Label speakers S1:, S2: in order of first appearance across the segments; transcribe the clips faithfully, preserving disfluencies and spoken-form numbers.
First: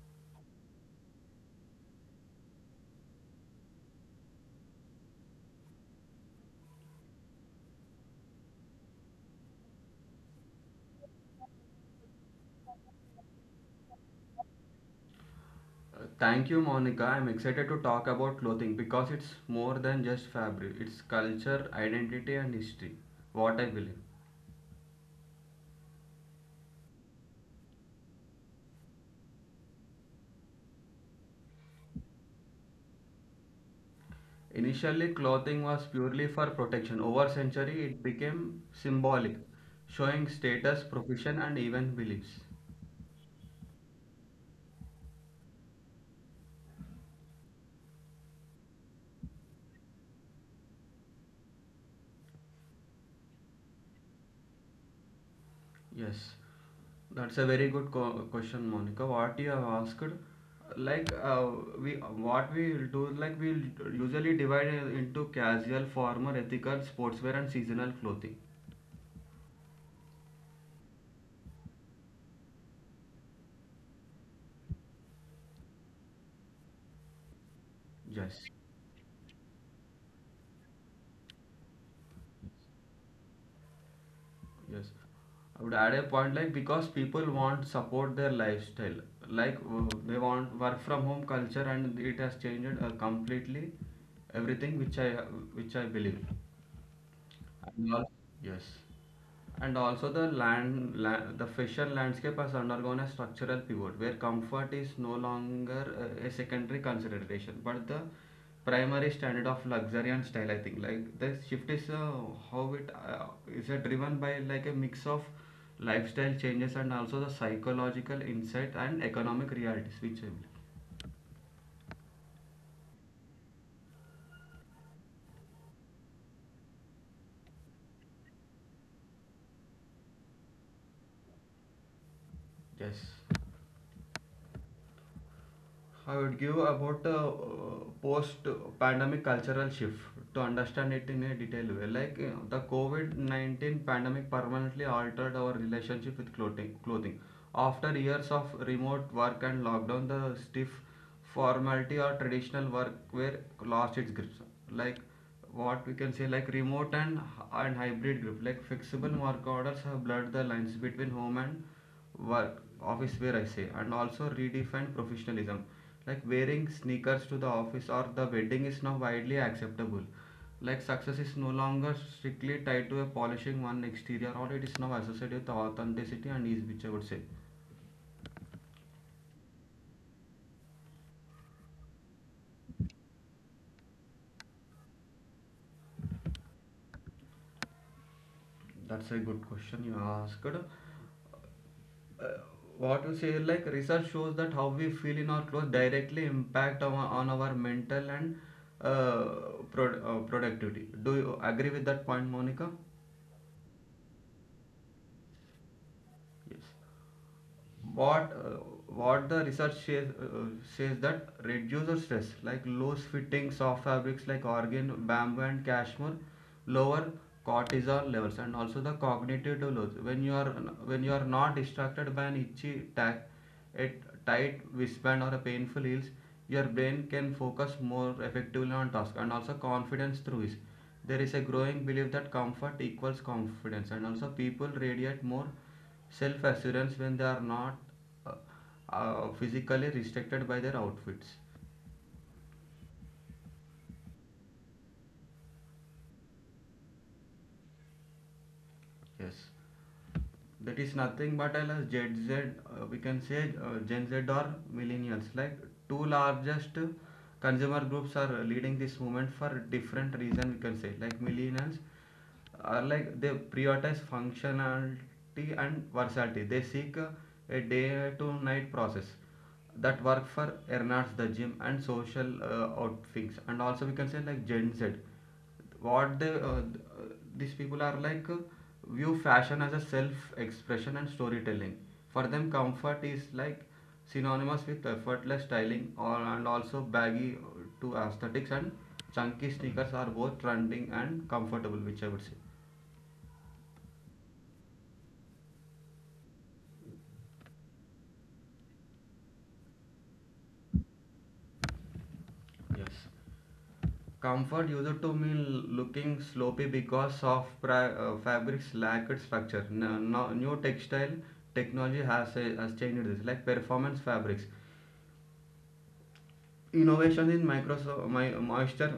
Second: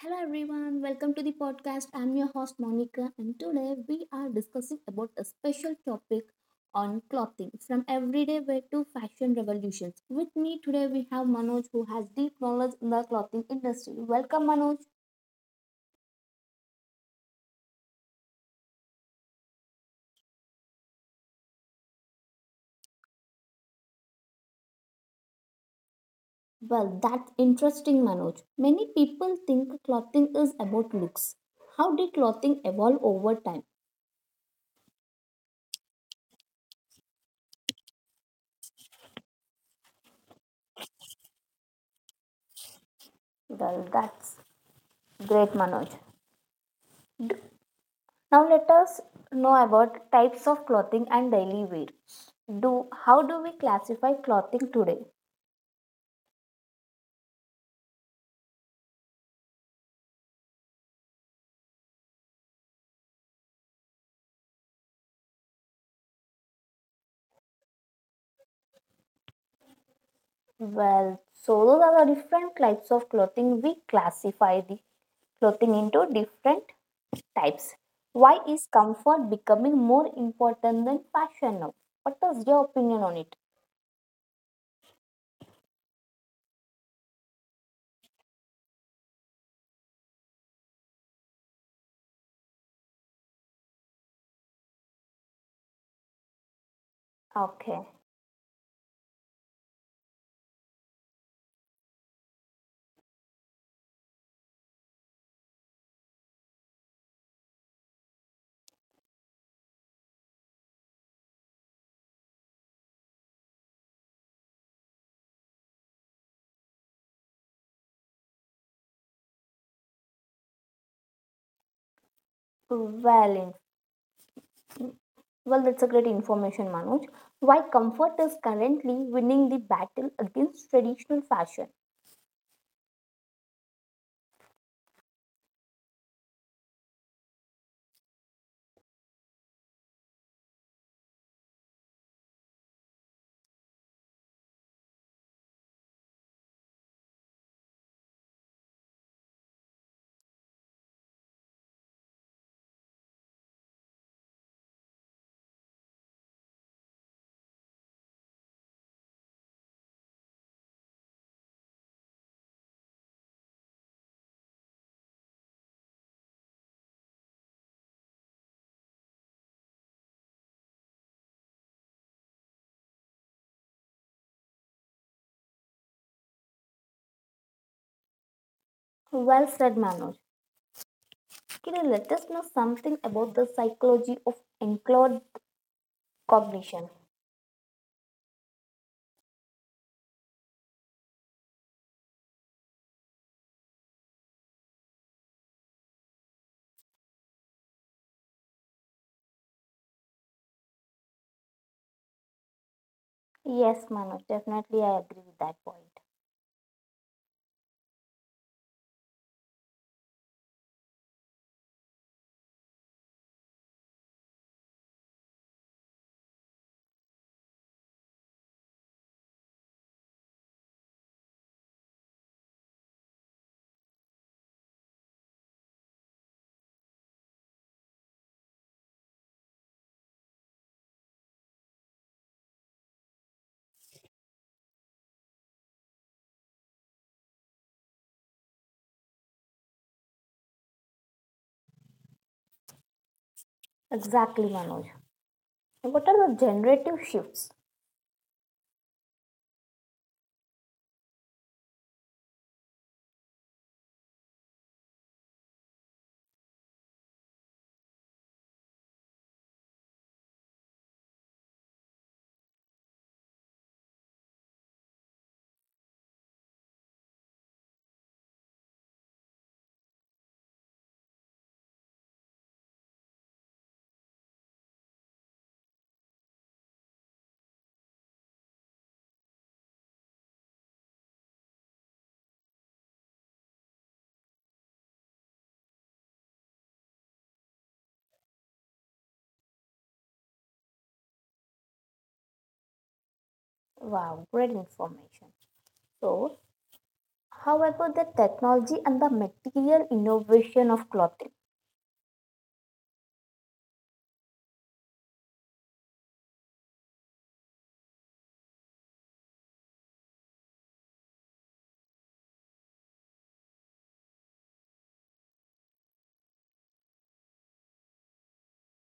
S1: Hello everyone, welcome to the podcast. I'm your host Monica, and today we are discussing about a special topic on clothing from everyday wear to fashion revolutions. With me today we have Manoj who has deep knowledge in the clothing industry. Welcome Manoj.
S2: Uh, Thank you, Monica. I'm excited to talk about clothing because it's more than just fabric, it's culture, identity, and history. What I believe.
S1: Well, that's interesting Manoj. Many people think clothing is about looks. How did clothing evolve over time?
S2: Initially, clothing was purely for protection. Over century, it became symbolic, showing status, profession, and even beliefs.
S1: Well, that's great Manoj. Now let us know about types of clothing and daily wear. Do how do we classify clothing today?
S2: Yes. That's a very good co- question, Monica. What you have asked, like uh, we what we will do, like we'll usually divide into casual, formal, ethical, sportswear, and seasonal clothing.
S1: Well, so those are the different types of clothing. We classify the clothing into different types. Why
S2: Yes,
S1: is comfort becoming more important than fashion now? What is your opinion on it?
S2: yes. I would add a point like because people want support their lifestyle, like uh, they want work from home culture, and it has changed uh, completely everything which I which I believe.
S1: Okay.
S2: And al- Yes. And also the land, la the fisher landscape has undergone a structural pivot where comfort is no longer uh, a secondary consideration, but the primary standard of luxury and style. I think like the shift is uh, how it uh, is uh, driven by like a mix of lifestyle changes and also the psychological insight and economic realities, which I believe.
S1: Well, in, well, that's a great information, Manoj. Why comfort is currently winning the battle against traditional fashion?
S2: Yes. I would give about a uh, post-pandemic cultural shift to understand it in a detailed way. Like you the COVID nineteen pandemic permanently altered our relationship with clothing. Clothing. After years of remote work and lockdown, the stiff formality or traditional work were lost its grip. Like what we can say, like remote and and hybrid grip. Like flexible work orders have blurred the lines between home and work office where I say, and also redefine professionalism, like wearing sneakers to the office or the wedding is now widely acceptable, like success is no longer strictly tied to a polishing one exterior, or it is now associated with authenticity and ease, which I would say.
S1: Well said, Manoj. Kiri, let us know something about the psychology of enclosed cognition.
S2: That's a good question you asked. Uh, what you say, like research shows that how we feel in our clothes directly impact on, on our mental and uh, pro- uh, productivity. Do you agree with that point, Monica?
S1: Yes, Manoj, definitely I agree with that point.
S2: Yes. what uh, what the research says, uh, says that reduces stress, like loose fitting soft fabrics like organ bamboo and cashmere lower cortisol levels, and also the cognitive loads. When you are when you are not distracted by an itchy tack, a tight wristband, or a painful heels, your brain can focus more effectively on task. And also confidence through is, there is a growing belief that comfort equals confidence, and also people radiate more self assurance when they are not uh, uh, physically restricted by their outfits.
S1: Exactly, Manoj. What are the generative shifts?
S2: Yes, that is nothing but as gen z, uh, we can say, uh, gen z or millennials, like two largest consumer groups are leading this movement for different reason. We can say like millennials are like they prioritize functionality and versatility. They seek uh, a day to night process that work for Ernards, the gym, and social uh, outfits. And also, we can say like Gen Z, what they uh, uh, these people are like uh, view fashion as a self expression and storytelling. For them, comfort is like synonymous with effortless styling, or, and also baggy to aesthetics and chunky sneakers are both trending and comfortable, which I would say.
S1: Wow, great information. So, how about the technology and the material innovation of clothing?
S2: Yes. Comfort used to mean looking sloppy because of pri- uh, fabrics lacked structure. N- no- new textile technology has, uh, has changed this, like performance fabrics innovation in Microsoft my, moisture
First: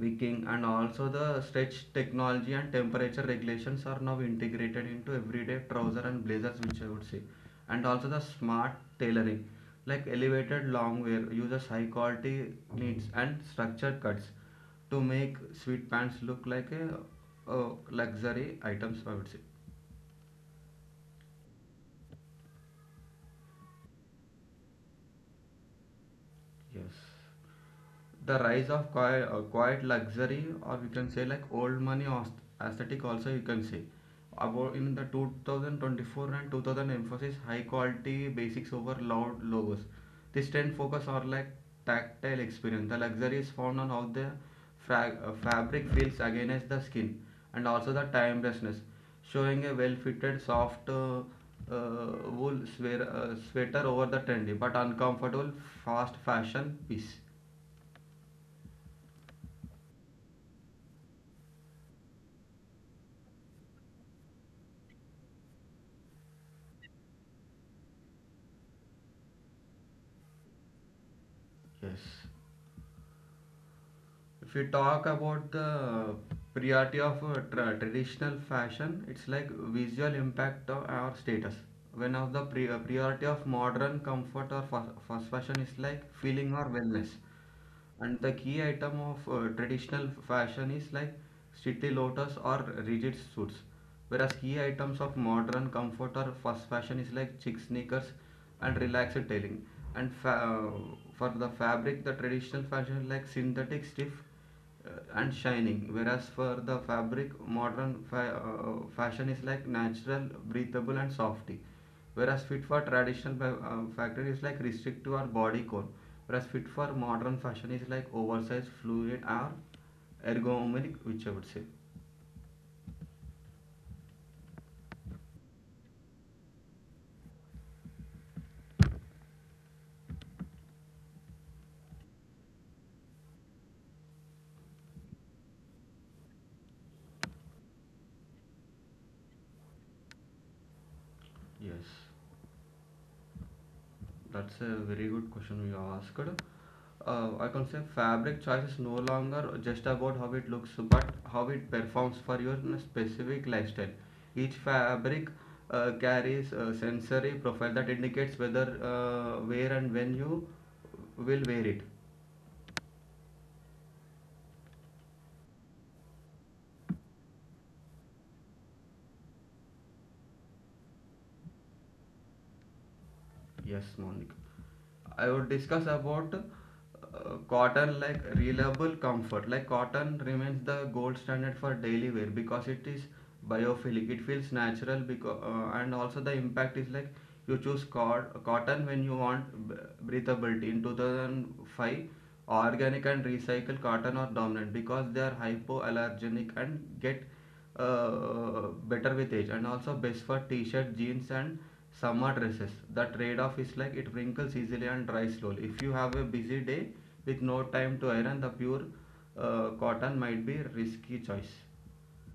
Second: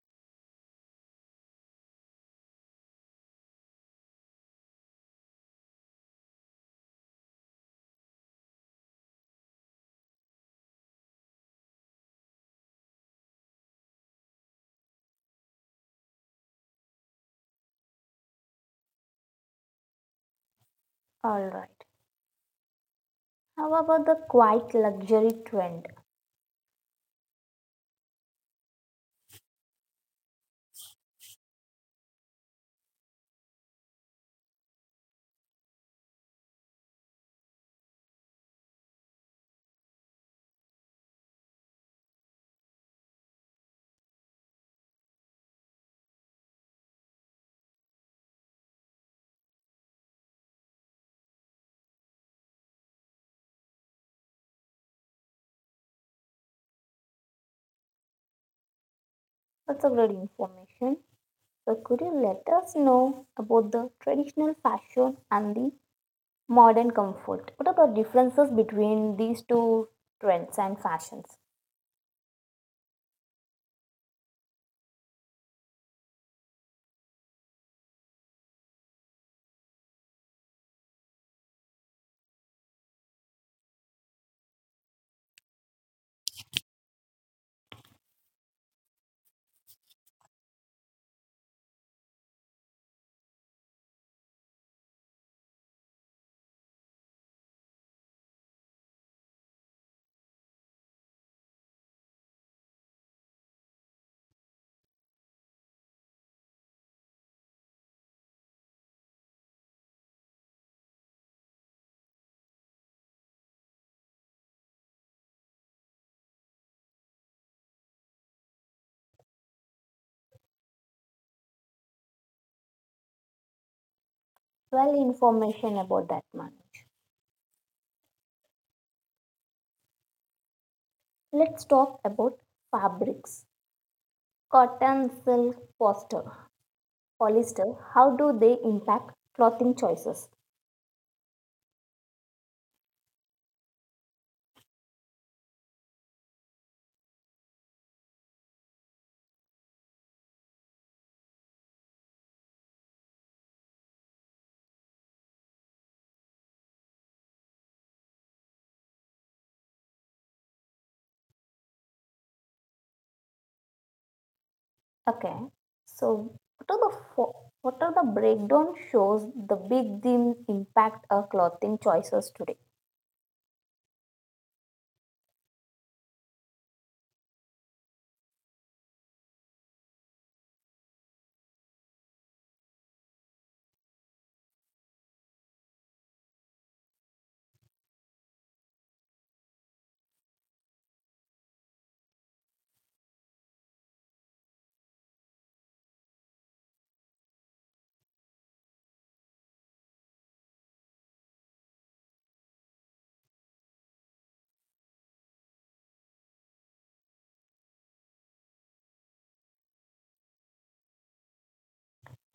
S2: wicking and also the stretch technology and temperature regulations are now integrated into everyday trouser and blazers, which I would say. And also the smart tailoring, like elevated long wear uses high quality needs and structured cuts to make sweet pants look like a, a luxury items, I would say.
S1: All right. How about the quiet luxury trend?
S2: Yes, the rise of quiet, uh, quiet luxury, or we can say like old money aus- aesthetic, also you can say about in the two thousand twenty-four and two thousand emphasis high quality basics over loud logos. This trend focus on like tactile experience. The luxury is found on how the fra- uh, fabric feels against the skin, and also the timelessness, showing a well fitted soft uh, uh, wool sweater, uh, sweater over the trendy but uncomfortable fast fashion piece.
S1: That's a great information. So, could you let us know about the traditional fashion and the modern comfort. What are the differences between these two trends and fashions?
S2: Yes. If we talk about the priority of uh, tra- traditional fashion, it's like visual impact of our status. When of the pri- uh, priority of modern comfort or fast, fast fashion is like feeling or wellness. And the key item of uh, traditional fashion is like city lotus or rigid suits, whereas key items of modern comfort or fast fashion is like chic sneakers and relaxed tailing. And fa- uh, for the fabric, the traditional fashion is like synthetic stiff uh, and shining, whereas for the fabric, modern fa- uh, fashion is like natural, breathable, and softy, whereas fit for traditional fa- um, factor is like restrict to our body core, whereas fit for modern fashion is like oversized fluid or ergonomic, which I would say.
S1: Well, information about that much. Let's talk about fabrics. Cotton, silk, poster, polyester. How do they impact clothing choices?
S2: Yes, that's a very good question you asked. Uh, i can say fabric choice is no longer just about how it looks but how it performs for your specific lifestyle. Each fabric uh, carries a sensory profile that indicates whether uh, where and when you will wear it.
S1: Okay. So, what are the fo- what are the breakdown shows the big theme impact our clothing choices today?
S2: Yes, Monica. I would discuss about uh, cotton like reliable comfort. Like cotton remains the gold standard for daily wear because it is biophilic. It feels natural because uh, and also the impact is like you choose cot- cotton when you want b- breathability. In two thousand five, organic and recycled cotton are dominant because they are hypoallergenic and get uh, better with age, and also best for t-shirt jeans and summer dresses. The trade-off is like it wrinkles easily and dries slowly. If you have a busy day with no time to iron, the pure uh, cotton might be a risky choice.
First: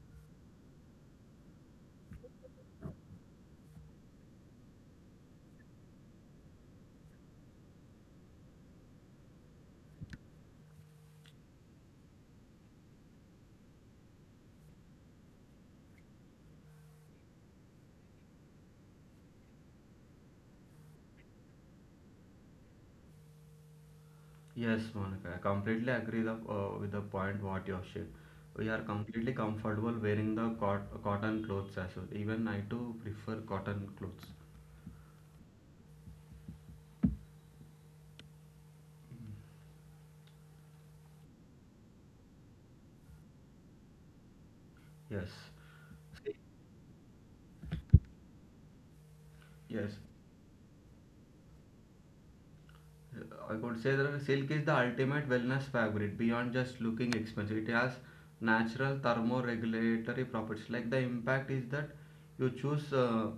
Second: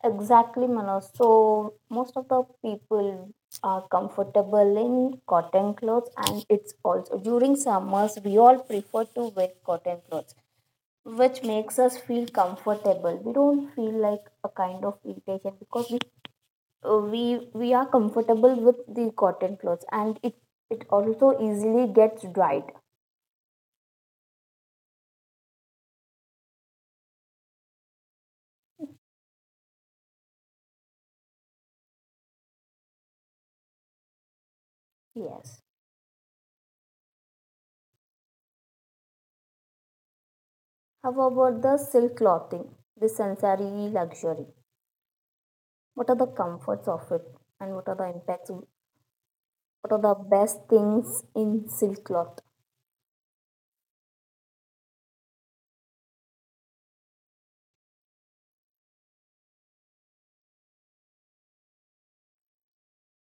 S1: Exactly, Manoj. So most of the people are comfortable in cotton clothes, and it's also during summers we all prefer to wear cotton clothes, which makes us feel comfortable. We don't feel like a kind of irritation because we uh, we we are comfortable with the cotton clothes, and it it also easily gets dried.
S2: Yes, Monica, I completely agree the, uh, with the point what you have shared. We are completely comfortable wearing the cot- cotton clothes as well. Even I too prefer cotton clothes.
S1: Yes. How about the silk clothing, the sensory luxury?
S2: yes
S1: What are the comforts of it, and what are the impacts
S2: yes
S1: what are the best things in silk cloth?
S2: I could say that silk is the ultimate wellness fabric beyond just looking expensive. It has natural thermoregulatory properties. Like the impact is that you choose uh,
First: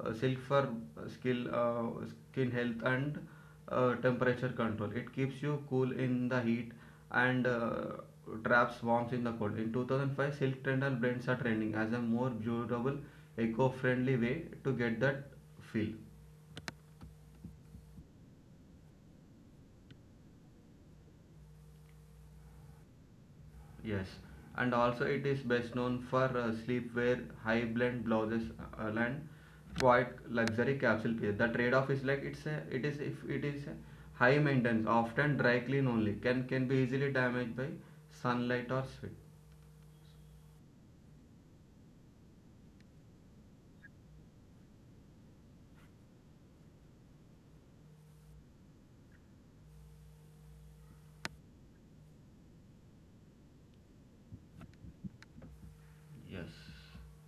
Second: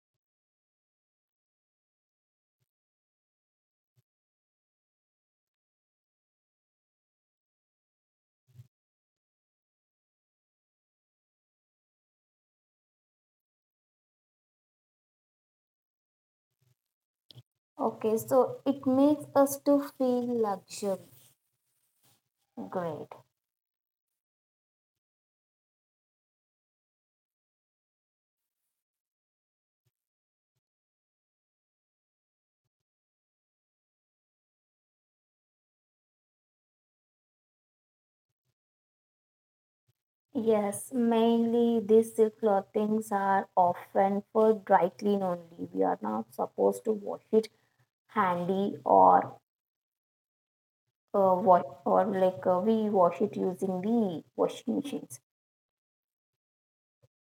S2: uh, silk for skill, uh, skin health and uh, temperature control. It keeps you cool in the heat and uh, traps warmth in the cold. In two thousand five, silk trendal brands are trending as a more durable, eco-friendly way to get that feel.
S1: Okay, so it makes us to feel luxury. Great.
S2: Yes, and also it is best known for uh, sleepwear, high blend blouses, uh, and quite luxury capsule piece. The trade-off is like it's a, it is, if it is a high maintenance, often dry clean only, can can be easily damaged by sunlight or sweat.
S1: Yes, mainly these silk clothings are often for dry clean only. We are not supposed to wash it handy or uh, what or like uh, we wash it using the washing machines.
S2: Yes,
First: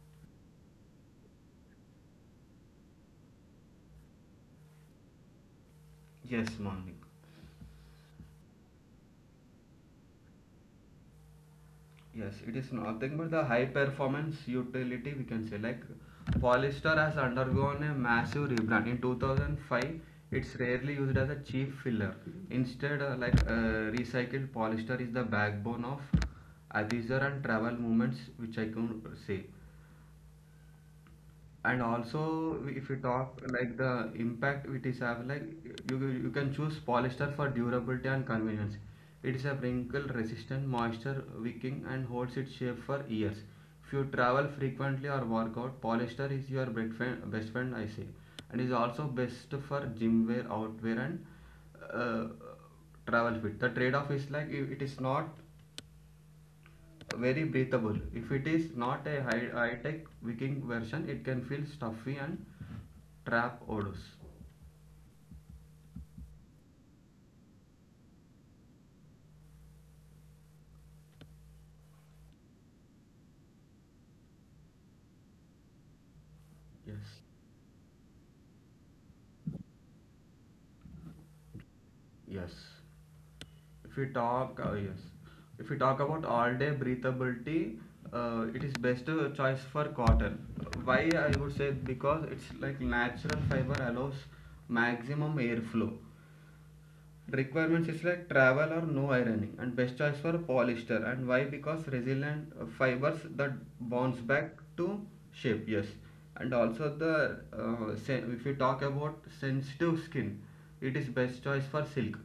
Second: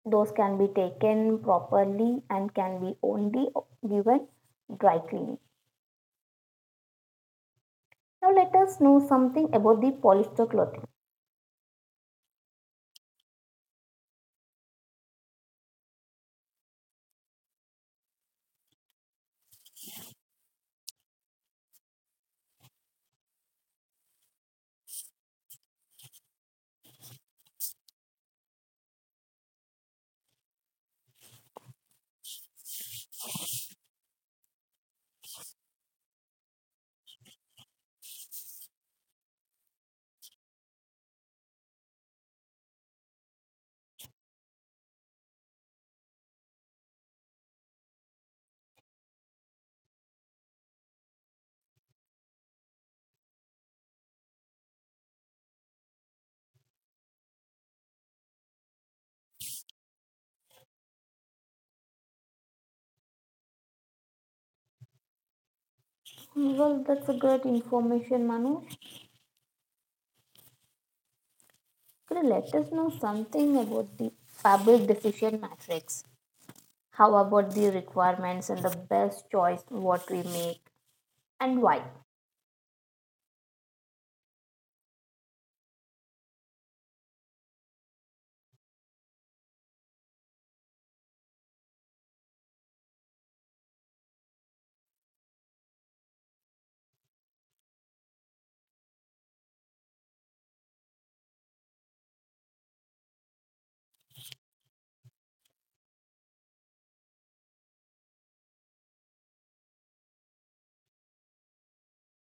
S1: Those can be taken properly and can be only given dry cleaning.
S2: yes, Monica.
S1: Now let us know something about the polyester clothing.
S2: Yes, it is nothing but the high performance utility, we can say. Like Polystar has undergone a massive rebrand in two thousand five. It's rarely used as a cheap filler. Instead, uh, like uh, recycled polyester is the backbone of Adizar and travel movements, which I can say. And also if you talk like the impact it is have like you, you can choose polyester for durability and convenience. It is a wrinkle resistant, moisture wicking, and holds its shape for years. If you travel frequently or work out, polyester is your best friend, best friend, I say. And is also best for gym wear, outwear, and uh, travel fit. The trade off is like it it is not very breathable. If it is not a high high tech Viking version, it can feel stuffy and trap odors.
S1: Well, that's a great information, Manu. Could you let us know something about the fabric decision matrix?
S2: Yes,
S1: How about the requirements and the best choice what we make and why?
S2: yes. If we talk, uh, yes. If we talk about all day breathability, uh, it is best uh, choice for cotton. Why, I would say, because it's like natural fiber allows maximum airflow. Requirements is like travel or no ironing, and best choice for polyester, and why, because resilient uh, fibers that bounce back to shape. Yes. And also the, uh, if you talk about sensitive skin, it is best choice for silk.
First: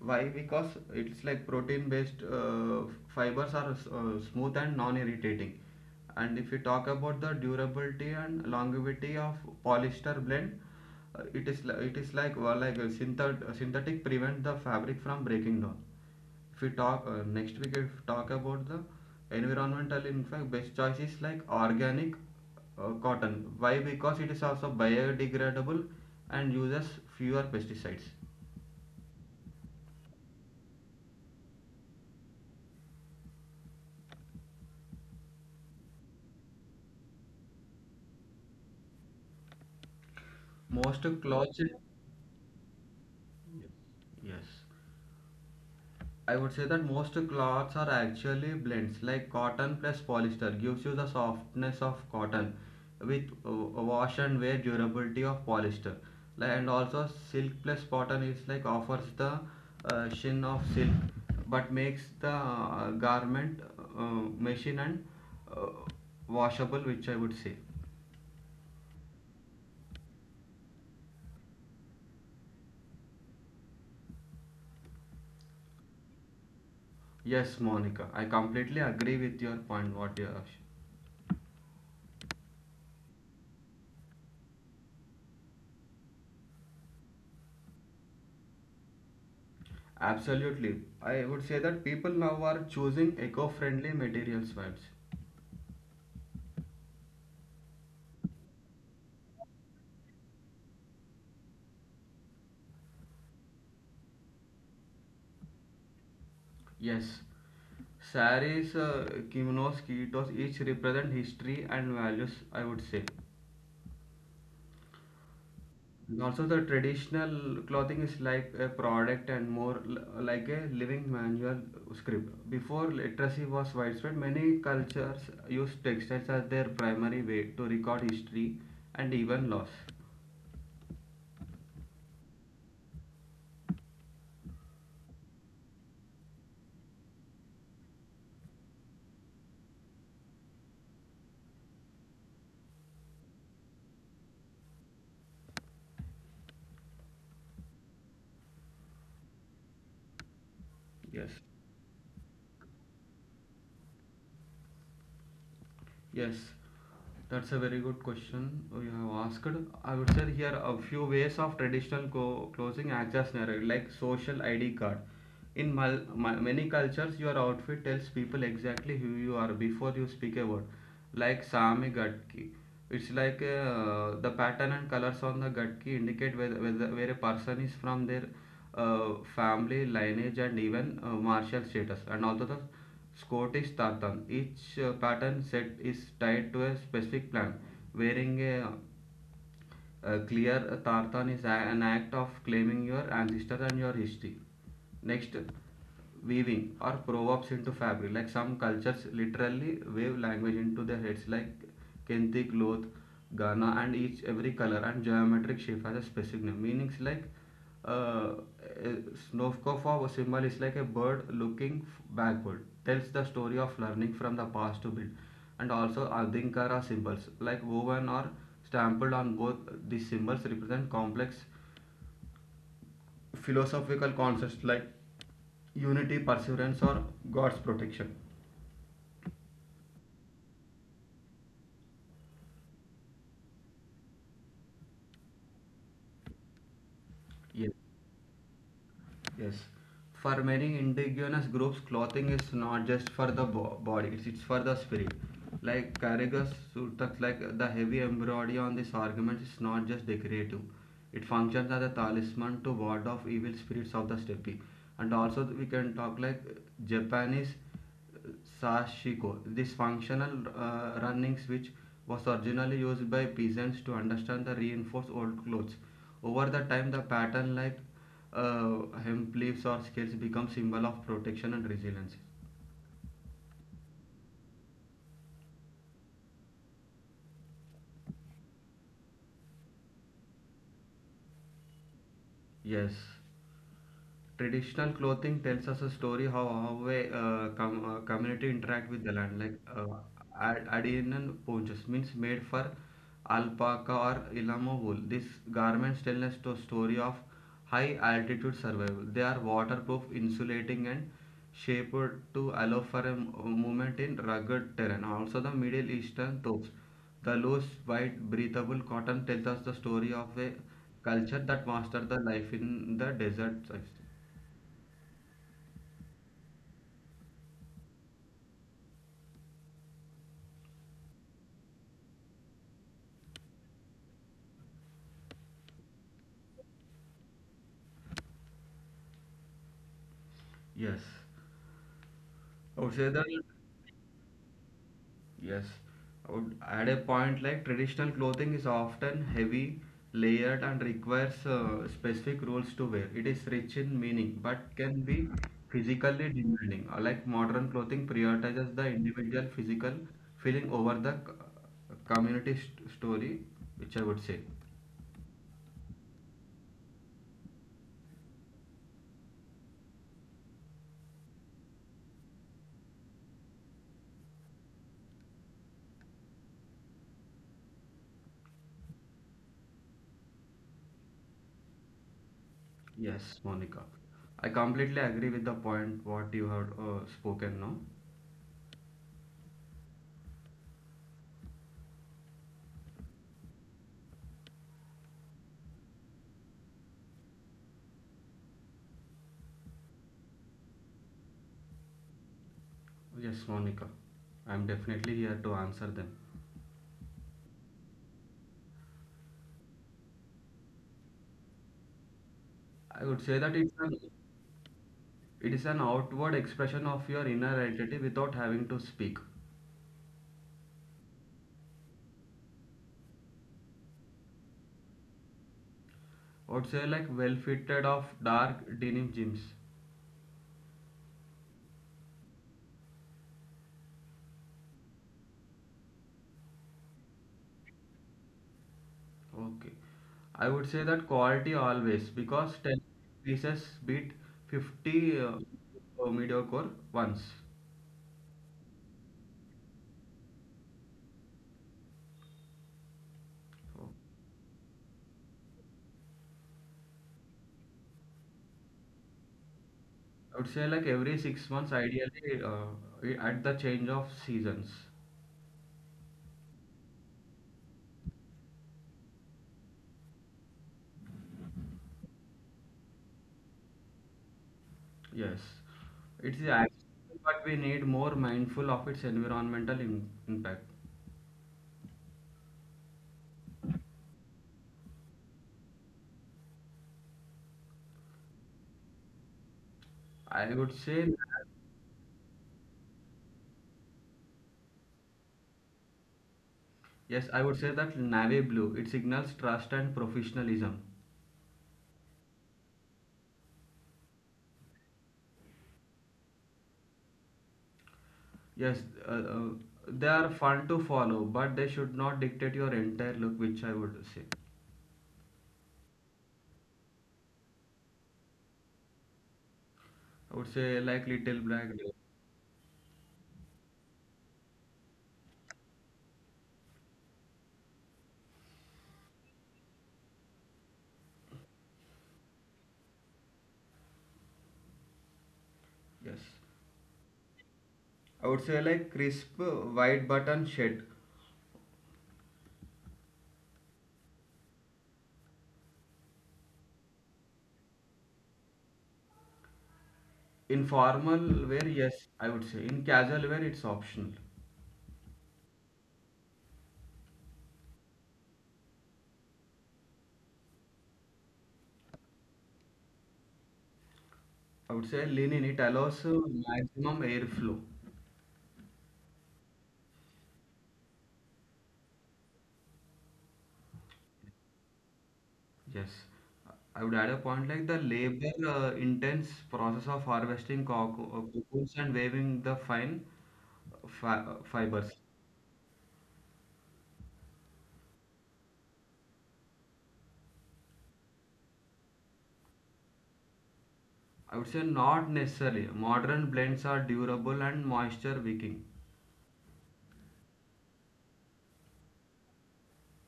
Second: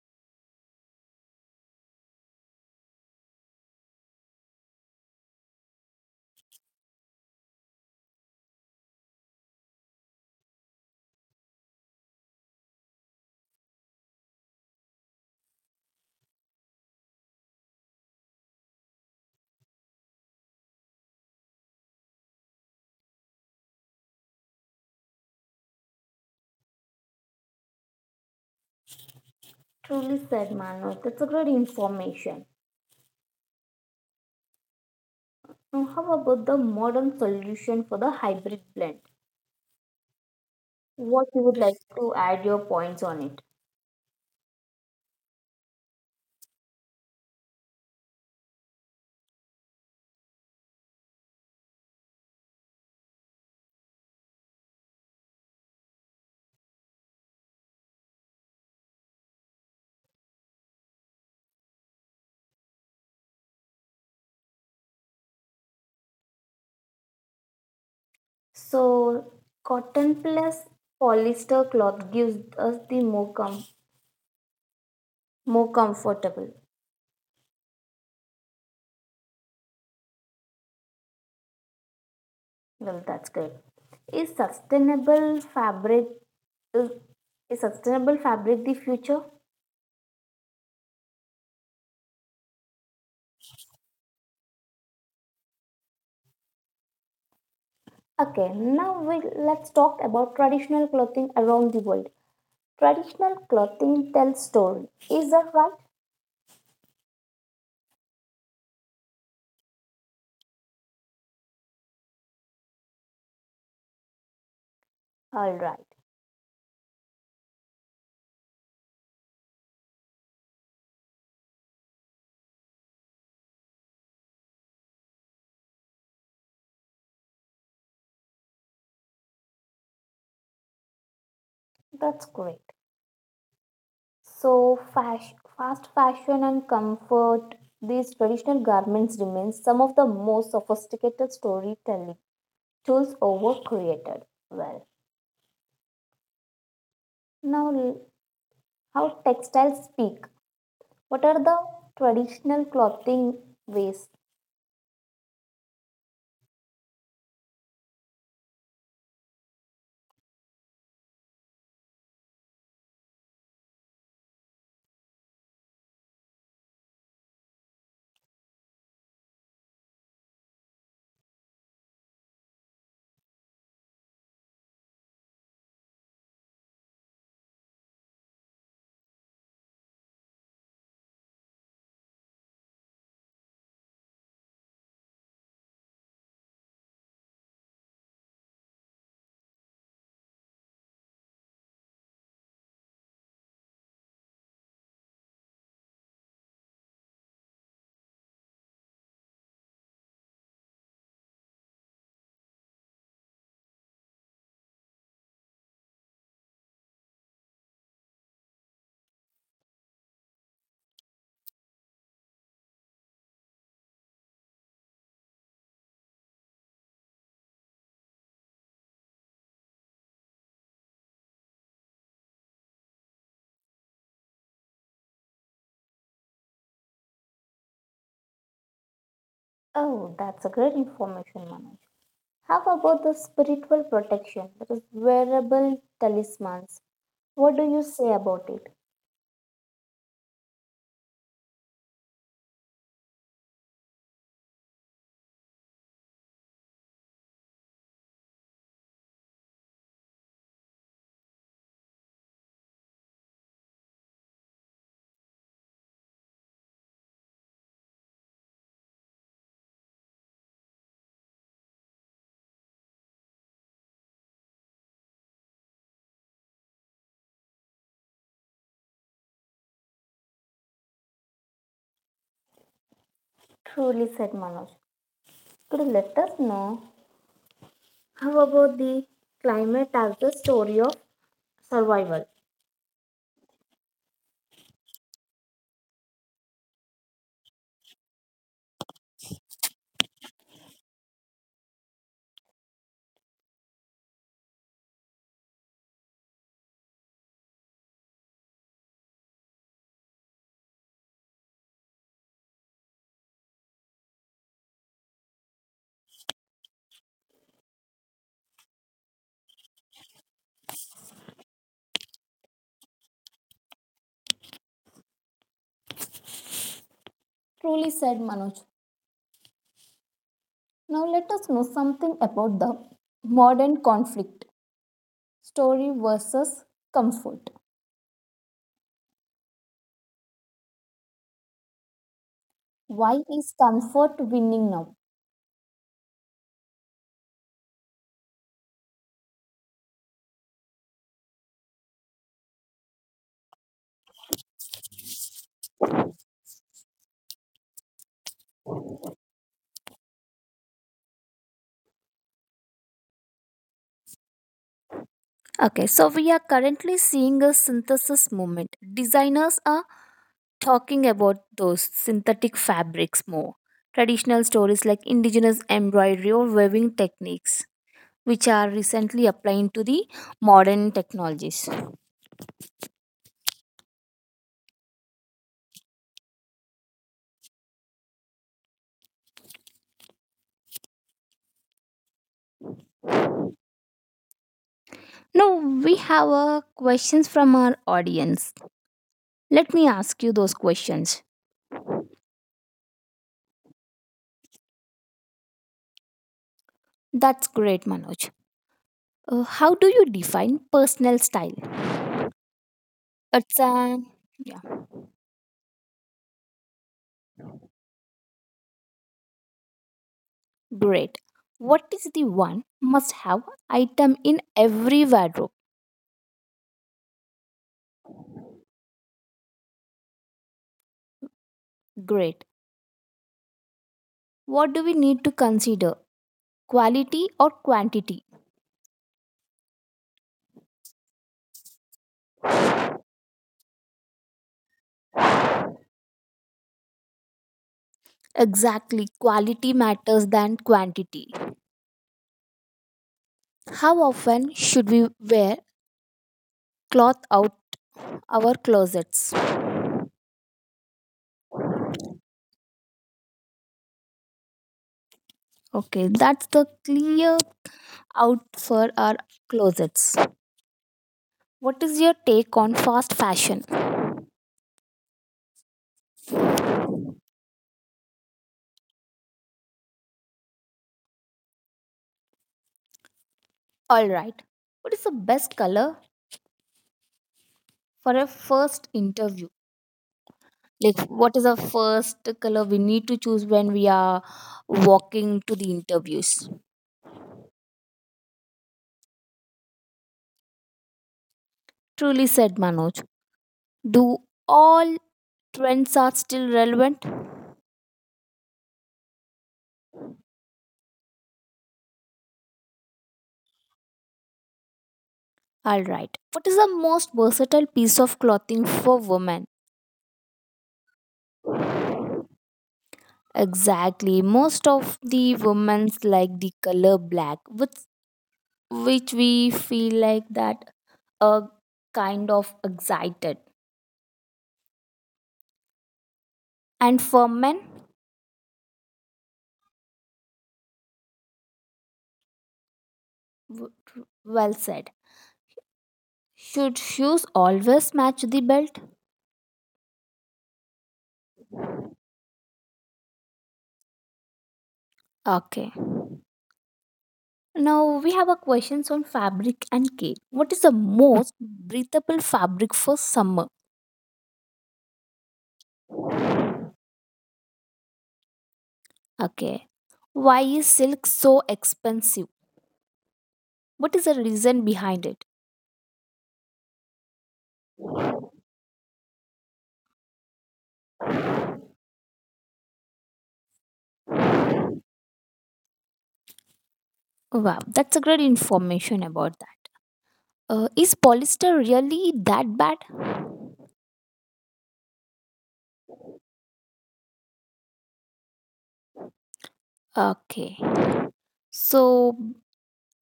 S2: Why? Because it's like protein based uh, fibers are uh, smooth and non irritating. And if you talk about the durability and longevity of polyester blend, uh, it is li- it is like well, like uh, synthet- uh, synthetic prevents the fabric from breaking down. If we talk uh, next week, if we talk about the environmental impact, best choice is like organic uh, cotton. Why? Because it is also biodegradable and uses fewer pesticides.
S1: Truly said, Manu. That's a great information. Now, how about the modern solution for the hybrid blend?
S2: Most
S1: What you would
S2: clothes,
S1: like to add your points on it?
S2: yes. I would say that most cloths are actually blends, like cotton plus polyester gives you the softness of cotton with uh, wash and wear durability of polyester. Like, and also silk plus cotton is like offers the uh, sheen of silk, but makes the uh, garment uh, machine and uh, washable, which I would say.
S1: So, cotton plus polyester cloth gives us the more com- more comfortable.
S2: Yes, Monica, I completely agree with your point what you are saying.
S1: Well, that's good. Is sustainable fabric is, is sustainable fabric the future?
S2: Absolutely. I would say that people now are choosing eco-friendly materials vibes.
S1: Okay, now we, let's talk about traditional clothing around the world. Traditional clothing tells story. Is that right?
S2: Yes. Saris, uh, kimonos, kitos, each represent history and values, I would say.
S1: All right,
S2: And also the traditional clothing is like a product and more l- like a living manual script. Before literacy was widespread, many cultures used textiles as their primary way to record history and even loss.
S1: that's great. So fas- fast fashion and comfort. These traditional garments remain some of the most sophisticated storytelling tools over created. Well, now l- how textiles speak. What
S2: Yes.
S1: are the traditional clothing ways?
S2: Yes, that's a very good question you have asked. I would say here a few ways of traditional co- closing access narrative, like social I D card. In mal- ma- many cultures, your outfit tells people exactly who you are before you speak a word, like Sami Gatki. It's like uh, the pattern and colors on the Gatki indicate whether, whether, where a person is from, their uh, family, lineage, and even uh, martial status. And also the Scottish tartan. Each uh, pattern set is tied to a specific plant. Wearing a, a clear tartan is a, an act of claiming your ancestors and your history. Next, weaving or proverbs into fabric. Like some cultures literally weave language into their heads, like Kente cloth, Ghana, and each every color and geometric shape has a specific name. Meanings like uh, eh, Snovkova symbol is like a bird looking backward, tells the story of learning from the past to build. And also Adinkara symbols, like woven or stamped on both these symbols, represent complex philosophical concepts like unity, perseverance, or God's protection.
S1: Oh, that's a great information, Manoj. How about the spiritual protection, that is wearable talismans? What do
S2: Yes.
S1: you say about it?
S2: Yes. For many indigenous groups, clothing is not just for the bo- body, it's, it's for the spirit. Like Karigas Sultaks, like the heavy embroidery on this argument is not just decorative. It functions as a talisman to ward off evil spirits of the steppe. And also we can talk like Japanese sashiko. This functional uh, running switch was originally used by peasants to understand the reinforced old clothes. Over the time, the pattern like uh, hemp leaves or scales become symbol of protection and resilience.
S1: Truly said Manoj. Could you let us know? How about the climate as the story of survival?
S2: Yes. Traditional clothing tells us a story how how a uh, com uh, community interact with the land like uh, Ad- Adinan ponchos means made for alpaca or Illamo wool. These garments tell us the story of high altitude survival. They are waterproof, insulating, and shaped to allow for a m- uh, movement in rugged terrain. Also, the Middle Eastern tops. The loose, white, breathable cotton tells us the story of a culture that mastered the life in the desert.
S1: Truly said Manoj. Now let us know something about the modern conflict story versus comfort.
S2: Yes, I would say
S1: Why
S2: that.
S1: is comfort winning now?
S2: Yes, I would add a point like traditional clothing is often heavy, layered, and requires uh, specific rules to wear. It is rich in meaning but can be physically demanding. Uh, Like modern clothing prioritizes the individual physical feeling over the c- community st- story, which I would say.
S1: Okay, so we are currently seeing a synthesis movement. Designers are talking about those synthetic fabrics more. Traditional stories like indigenous embroidery or weaving techniques, which are recently applying to the modern technologies.
S2: Yes, Monica. I completely agree with the point what you have uh, spoken now.
S1: Now, we have uh, questions from our audience. Let me ask you those questions.
S2: Yes, Monica. I'm definitely here to answer them.
S1: That's great, Manoj. Uh, how do you define personal style?
S2: I would say that
S1: It's
S2: it's an,
S1: an.
S2: it is an outward expression of your inner identity without having to speak.
S1: Great. What is the one must have item in every wardrobe?
S2: I would say like well fitted of dark denim jeans.
S1: Great. What do we need to consider? Quality or quantity?
S2: Okay. I would say that quality always because ten pieces beat fifty uh, uh, mediocre ones.
S1: Exactly. Quality matters than quantity.
S2: So,
S1: How often should we wear cloth out our closets?
S2: I would say like every six months ideally uh, at the change of seasons.
S1: Okay, that's the clear out for our closets. What is your take on fast fashion?
S2: Yes. It's the action, but we need more mindful of its environmental im- impact.
S1: All right. What is the best color for a first interview?
S2: I would
S1: Like
S2: say,
S1: what is the first color we need to choose when we are walking to the interviews?
S2: yes, I would say that navy blue, it signals trust and professionalism.
S1: Truly said Manoj. Do all trends are still relevant?
S2: Yes, uh, uh, they are fun to follow, but they should not dictate your entire look, which I would say.
S1: All right, what is the most versatile piece of clothing for women?
S2: I would say like little black, dress,
S1: Exactly, most of the women's like the color black, which which we feel like that a kind of excited.
S2: yes.
S1: And for men,
S2: I would say like crisp uh, white button shirt.
S1: w- well said. Should shoes always match the belt?
S2: In formal wear, yes, I would say. In casual wear, it's optional.
S1: Okay. Now we have a questions on fabric and cake. What is the most breathable fabric for summer?
S2: I would say linen, it allows uh, maximum airflow.
S1: Okay. Why is silk so expensive? What is the reason behind it?
S2: Yes, I would add a point like the labor uh, intense process of harvesting coco- uh, cocoons and weaving the fine uh, fi- uh, fibers.
S1: Wow, that's a great information about that. Uh, is polyester really that bad?
S2: I would say not necessarily. Modern blends are durable and moisture wicking.
S1: Okay. So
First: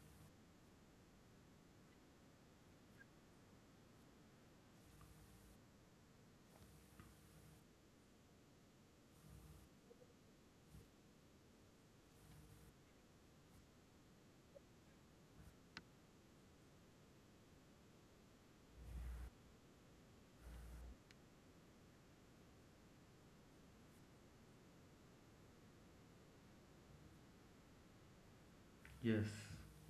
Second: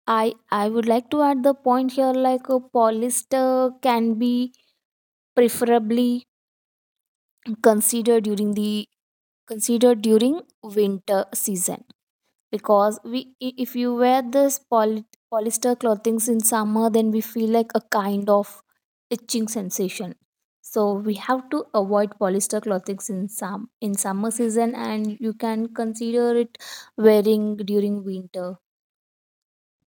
S1: I I would like to add the point here like a polyester can be preferably considered during the considered during winter season because we i- if you wear this poly, polyester clothing in summer, then we feel like a kind of itching sensation, so we have to avoid polyester clothing in some in summer season, and you can consider it wearing during winter.
S2: Yes,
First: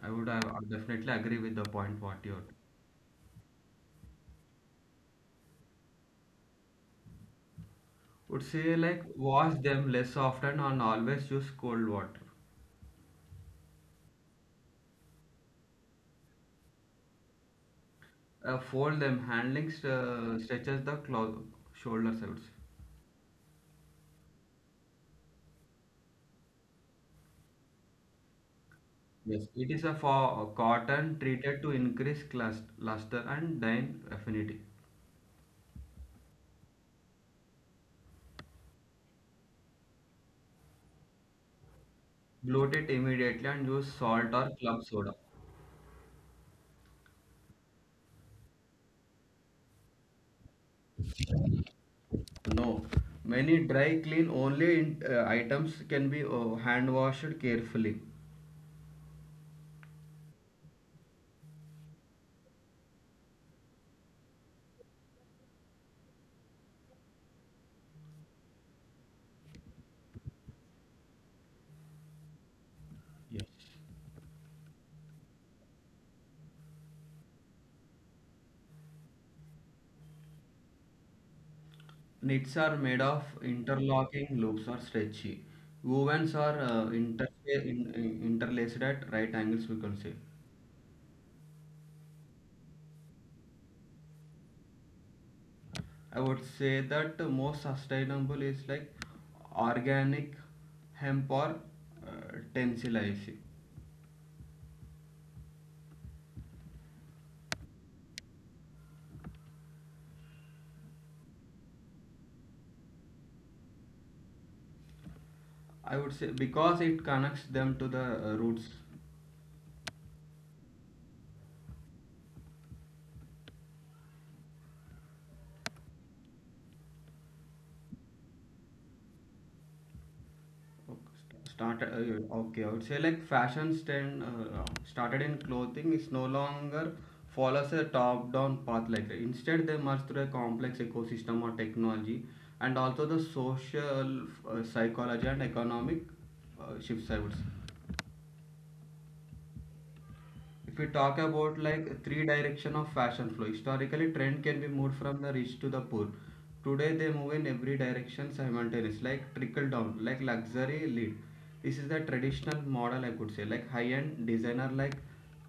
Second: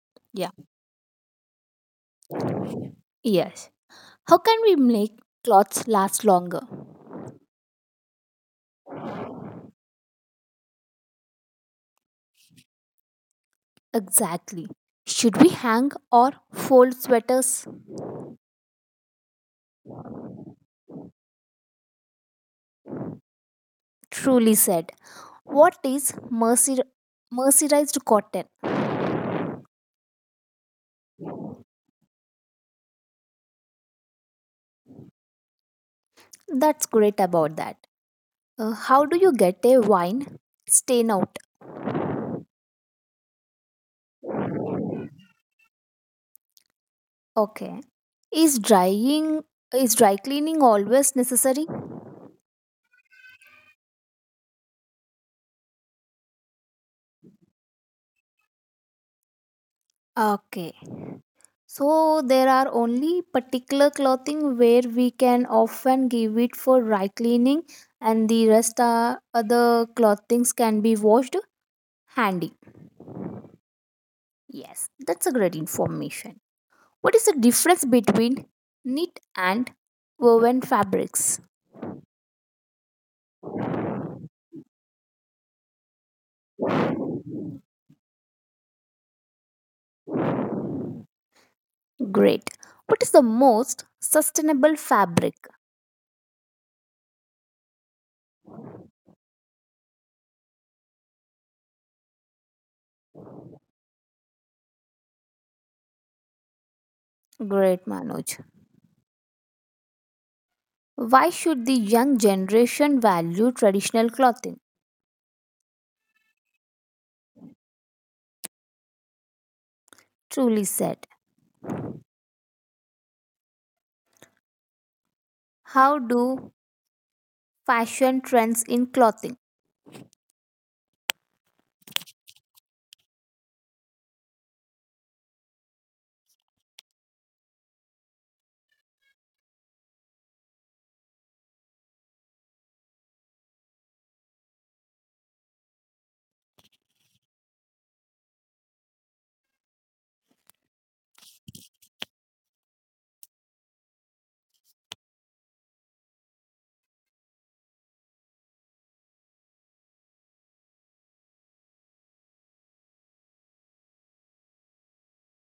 S2: I would uh, definitely agree with the point what you
S1: yeah yes, how can we make clothes last longer?
S2: would say. Like wash them less often and always use cold water.
S1: Exactly. Should we hang or fold sweaters?
S2: Uh, fold them. Handling st- uh, stretches the clo- shoulders. I would say.
S1: Truly said. What is mercer- mercerized cotton?
S2: Yes, it is a for uh, cotton treated to increase clus- luster and dyeing affinity.
S1: That's great about that. Uh, how do you get a wine stain out?
S2: Bloat it immediately and use salt or club soda.
S1: Okay. Is drying is dry cleaning always necessary?
S2: No, many dry clean only in, uh, items can be uh, hand washed carefully.
S1: Okay. So there are only particular clothing where we can often give it for dry cleaning, and the rest are other clothings can be washed handy.
S2: Yes.
S1: Yes, that's a great information. What is the difference between knit and woven fabrics?
S2: Knits are made of interlocking loops or stretchy. Wovens are uh, interfa- in, in- interlaced at right angles, we can say.
S1: Great. What is the most sustainable fabric?
S2: I would say that the most sustainable is like organic hemp or uh, tensilage.
S1: Great, Manoj. Why should the young generation value traditional clothing?
S2: I would say because it connects them to the uh, roots.
S1: Truly said. How do fashion trends in clothing?
S2: Okay, started, uh, okay, I would say like fashion stand uh, started in clothing is no longer follows a top-down path like that. Instead, they merge through a complex ecosystem or technology and also the social, uh, psychology and economic uh, shifts. I would say. If we talk about like three direction of fashion flow, historically trend can be moved from the rich to the poor. Today they move in every direction simultaneous, like trickle down, like luxury lead. This is the traditional model I could say, like high-end designer like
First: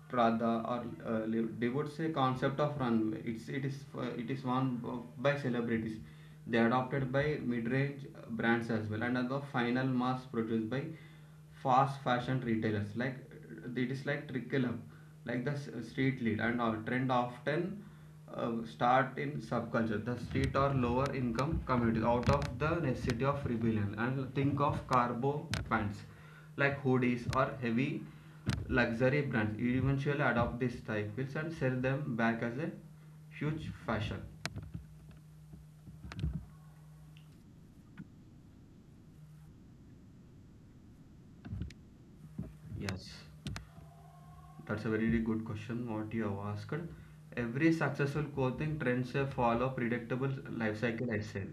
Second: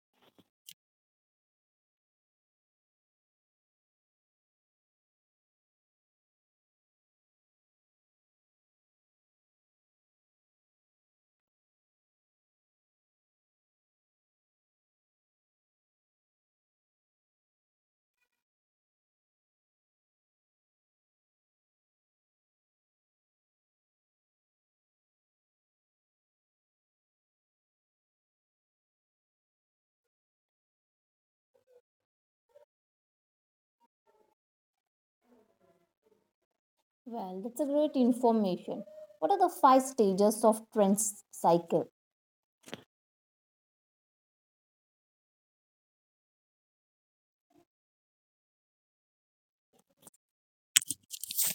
S2: Prada or uh, Li- they would say concept of runway. It's it is uh, it is worn by celebrities. They adopted by mid-range brands as well, and are the final mass produced by fast fashion retailers like uh, it is like trickle up like the s- street lead and our trend often uh, start in subculture the street or lower income communities out of the necessity of rebellion and think of carbo pants like hoodies or heavy luxury brands eventually adopt these styles and sell them back as a huge fashion.
S1: Well, that's a great information. What are the five stages of trends cycle?
S2: Yes. That's a very very good question what you have asked. Every successful coaching trends a follow predictable life cycle itself.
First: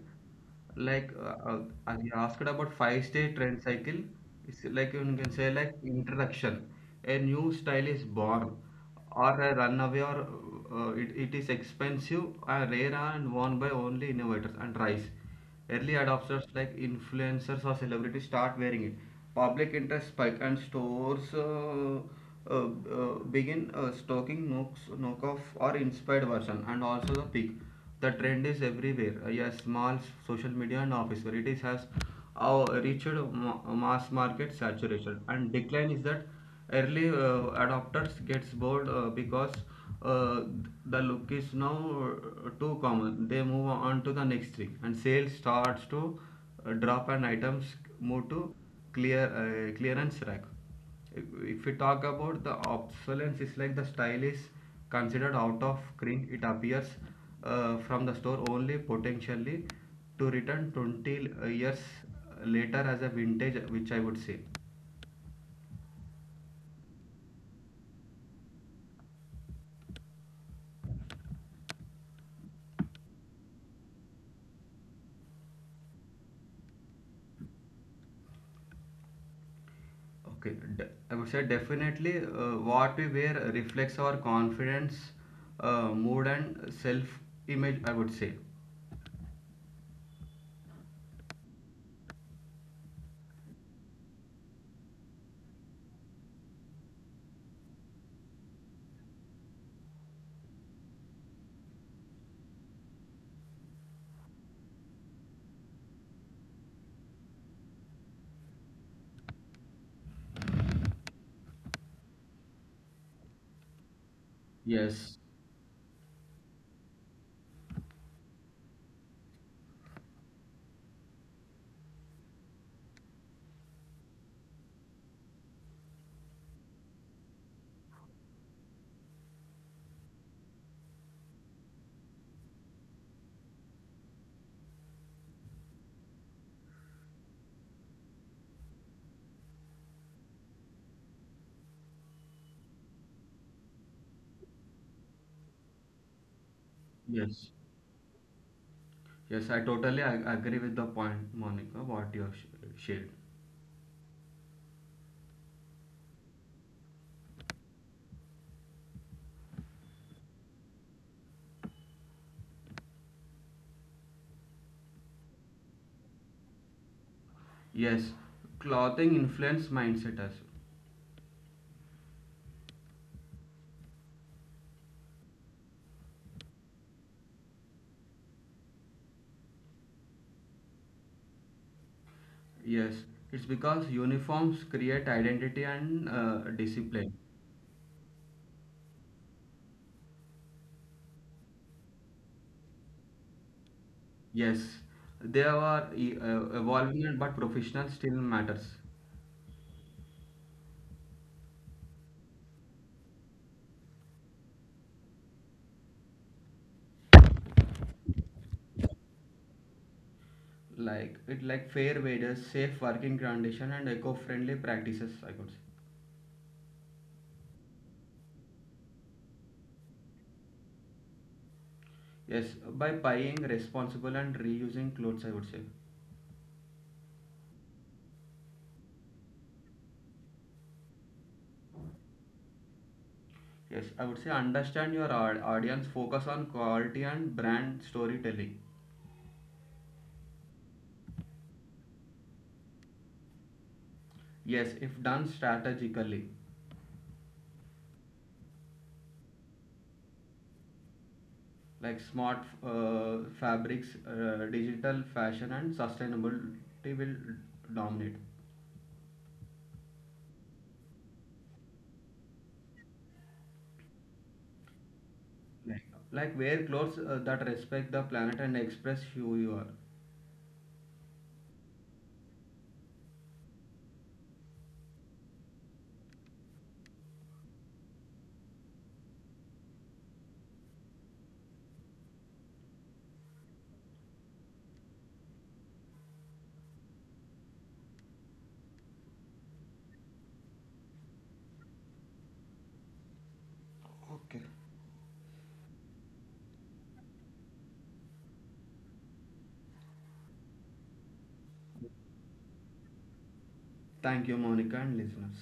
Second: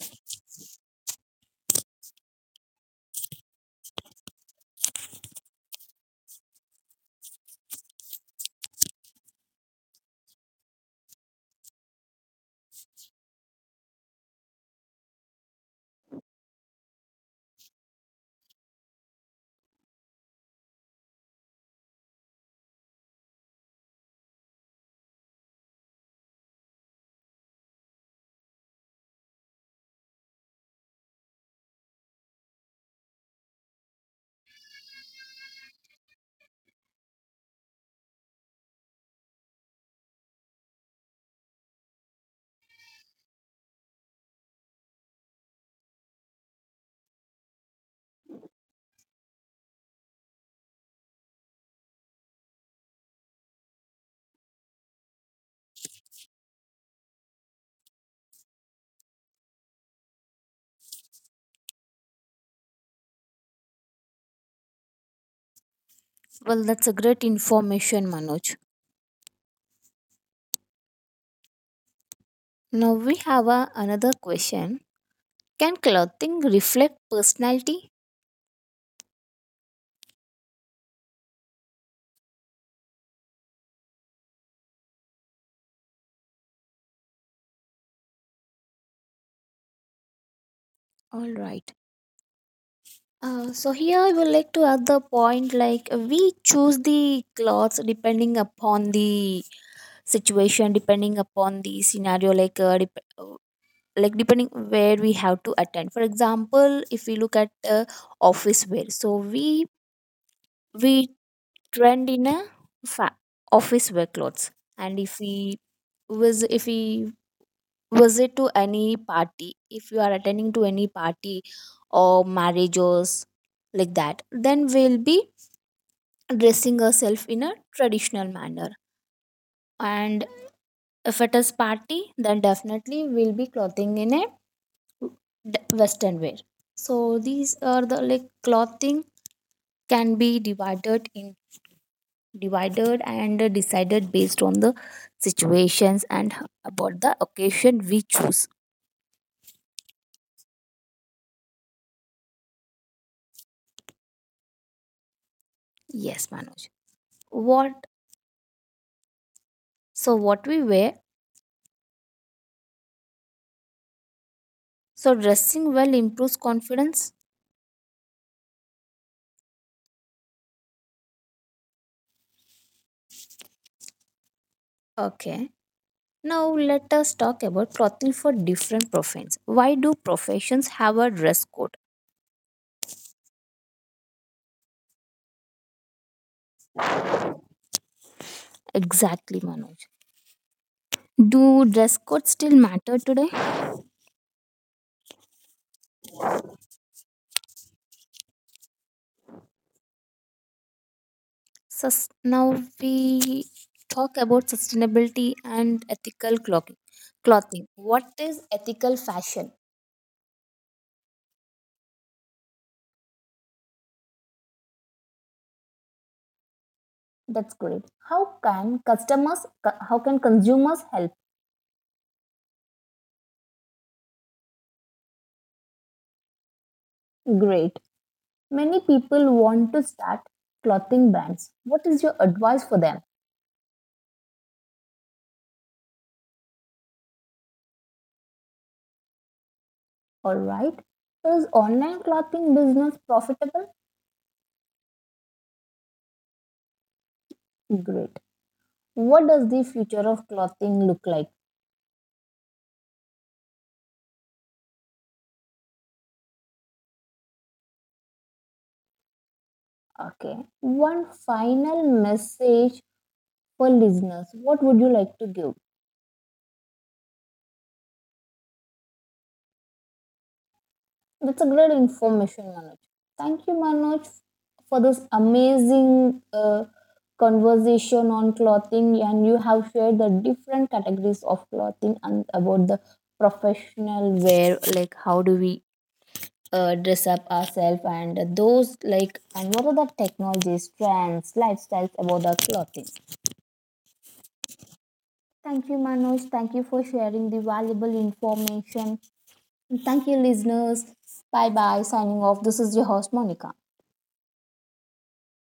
S2: Like uh, uh, as you asked about five stage trend cycle, it's like you can say like introduction. A new style is born or a runaway or uh, it, it is expensive, uh, rare and worn by only innovators and rise. Early adopters like influencers or celebrities start wearing it. Public interest spike and stores uh, uh, uh, begin uh, stocking knocks, knockoff or inspired version and also the peak. The trend is everywhere. Uh, yes, small social media and office where it is has uh, reached ma- mass market saturation and decline is that early uh, adopters gets bored uh, because uh, the look is now uh, too common. They move on to the next thing, and sales starts to uh, drop, and items move to clear uh, clearance rack. If we talk about the obsolescence, it's like the style is considered out of print. It appears uh, from the store only potentially to return twenty years later as a vintage, which I would say.
S1: Well, that's a great information, Manoj. Now we have a, another question. Can clothing reflect personality?
S2: Okay, de- I would say definitely uh, what we wear reflects our confidence, uh, mood, and self image. I would say.
S1: All right. Uh, so here I would like to add the point like we choose the clothes depending upon the situation, depending upon the scenario, like uh, dep- uh, like depending where we have to attend. For example, if we look at uh, office wear, so we we trend in a fa- office wear clothes. And
S2: Yes,
S1: if we was if we visit to any party, if you are attending to any party or marriages like that, then we'll be dressing ourselves in a traditional manner. And if it is party, then definitely we'll be clothing in a d- western wear. So these are the like clothing can be divided in divided and decided based on the situations and h- about the
S2: yes,
S1: occasion we choose.
S2: yes. I totally ag- agree with the point, Monica. What you have sh- shared.
S1: Yes, Manoj. What so what we wear? So dressing well improves confidence.
S2: Yes, clothing influence mindset as well.
S1: Okay. Now let us talk about clothing for different professions. Why do professions have a dress code?
S2: Yes, it's because uniforms create identity and uh, discipline.
S1: Exactly, Manoj. Do dress codes still matter today?
S2: Yes, they are e- uh, evolving, but professional still matters.
S1: Sus- now we talk about sustainability and ethical clothing. Clothing. What is ethical fashion?
S2: Like it like fair wages, safe working conditions, and eco-friendly practices, I could say.
S1: That's great. How can customers? co- How can consumers help?
S2: Yes, by buying responsible and reusing clothes, I would say.
S1: Great. Many people want to start clothing brands. What is your advice for them?
S2: Yes, I would say understand your au- audience, focus on quality and brand storytelling.
S1: All right. Is online clothing business profitable?
S2: Yes, if done strategically.
S1: Great. What does the future of clothing look like?
S2: Like smart uh, fabrics, uh, digital fashion, and sustainability will dominate.
S1: Okay. One final message for listeners. What would you like to give?
S2: like, like wear clothes uh, that respect the planet and express who you are.
S1: That's a great information, Manoj. Thank you, Manoj, for this amazing uh, conversation on clothing. And you have shared the different categories of clothing and about the professional wear, like how do we uh, dress up ourselves, and those like, and what are the technologies, trends, lifestyles about the clothing.
S2: Okay.
S1: Thank you, Manoj. Thank you for sharing the valuable information. And thank you, listeners. Bye bye. Signing off. This is your host, Monica.
S2: Thank you, Monica and listeners.